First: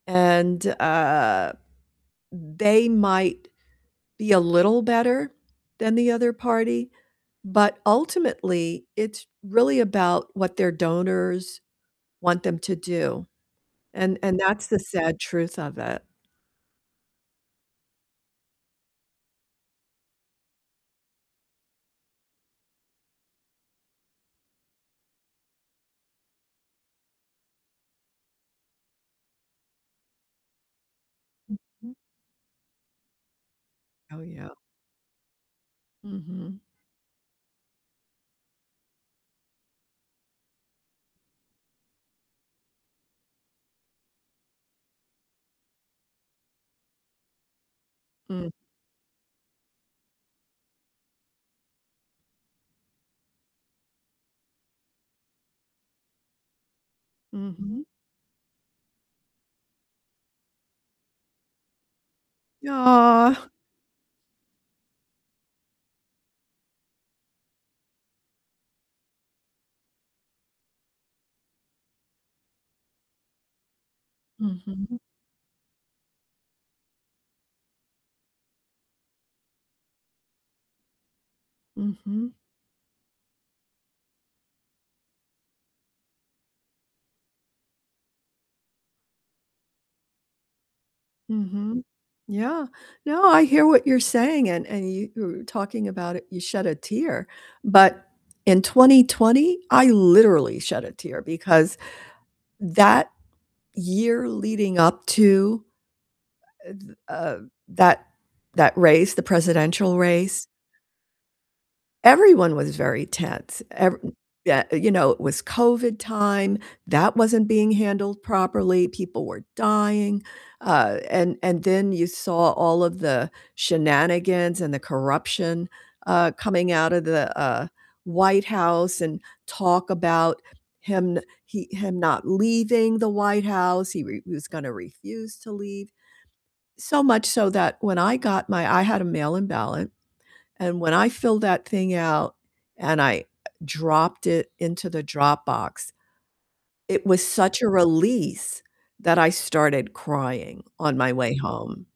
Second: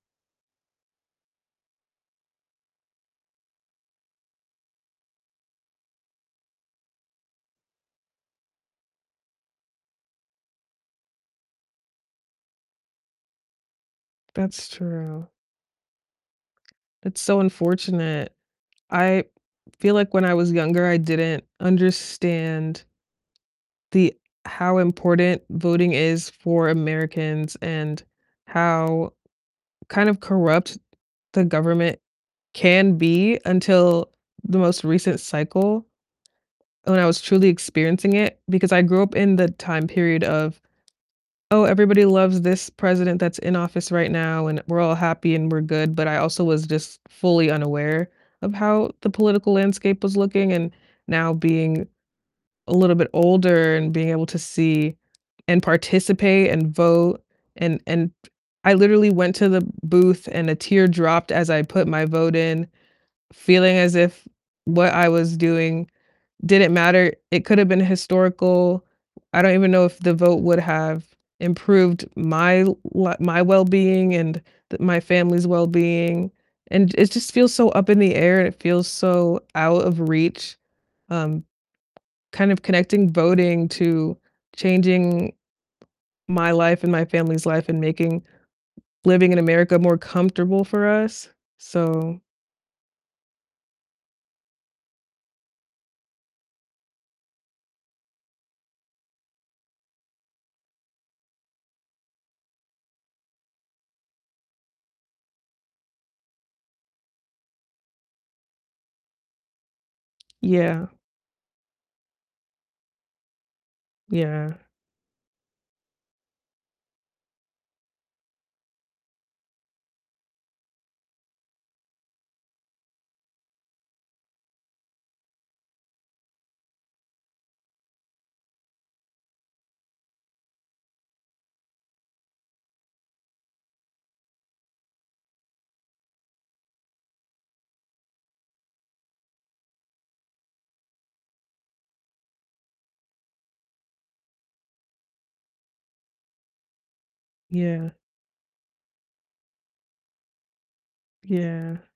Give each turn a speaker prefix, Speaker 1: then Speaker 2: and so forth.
Speaker 1: And, uh, they might be a little better than the other party, but ultimately it's really about what their donors want them to do, and and that's
Speaker 2: That's
Speaker 1: the sad
Speaker 2: true.
Speaker 1: truth of it.
Speaker 2: It's so unfortunate. I feel, like, when I was younger, I didn't understand the how important voting is for Americans and how kind of corrupt the
Speaker 1: Mhm.
Speaker 2: government can be until
Speaker 1: Oh, yeah.
Speaker 2: the most recent cycle
Speaker 1: Mhm.
Speaker 2: when I was truly experiencing it, because I grew up in the time period of, "Oh, everybody loves this president that's in office right now and we're all happy and we're good," but I also was just fully unaware
Speaker 1: Mm.
Speaker 2: of how the political landscape was looking, and now being a little bit older, and being able to see and participate and vote, and
Speaker 1: Mhm.
Speaker 2: and I literally went to the booth and a tear dropped as I put my vote in,
Speaker 1: Yeah.
Speaker 2: feeling as if what I was doing didn't matter, it could've been historical, I don't even know if the vote would have improved my l my wellbeing and the my
Speaker 1: Mhm.
Speaker 2: family's wellbeing. And it just feels so up in the air, it feels so out of reach, um,
Speaker 1: Mhm.
Speaker 2: kind of connecting voting to changing my life and my family's life, and making living in America more comfortable for us,
Speaker 1: Mhm.
Speaker 2: so
Speaker 1: Yeah. No, I hear what you're saying, and and you were talking about it, you shed a tear, but in 2020, I literally shed a tear, because that year leading up to, uh, the, uh that that race the presidential race
Speaker 2: Yeah.
Speaker 1: everyone was very tense, ev
Speaker 2: Yeah.
Speaker 1: Yeah, you know, it was COVID time, that wasn't being handled properly, people were dying, uh, and and then you saw all of the shenanigans and the corruption, uh, coming out of the, uh, White House, and talk about him no he, him not leaving the White House, he re he was gonna refuse to leave, so much so that when I got my I had a mail-in ballot, and when I filled that thing out and I dropped it into the drop box, it was such a
Speaker 2: Yeah.
Speaker 1: release that I started crying on my way
Speaker 2: Yeah.
Speaker 1: home.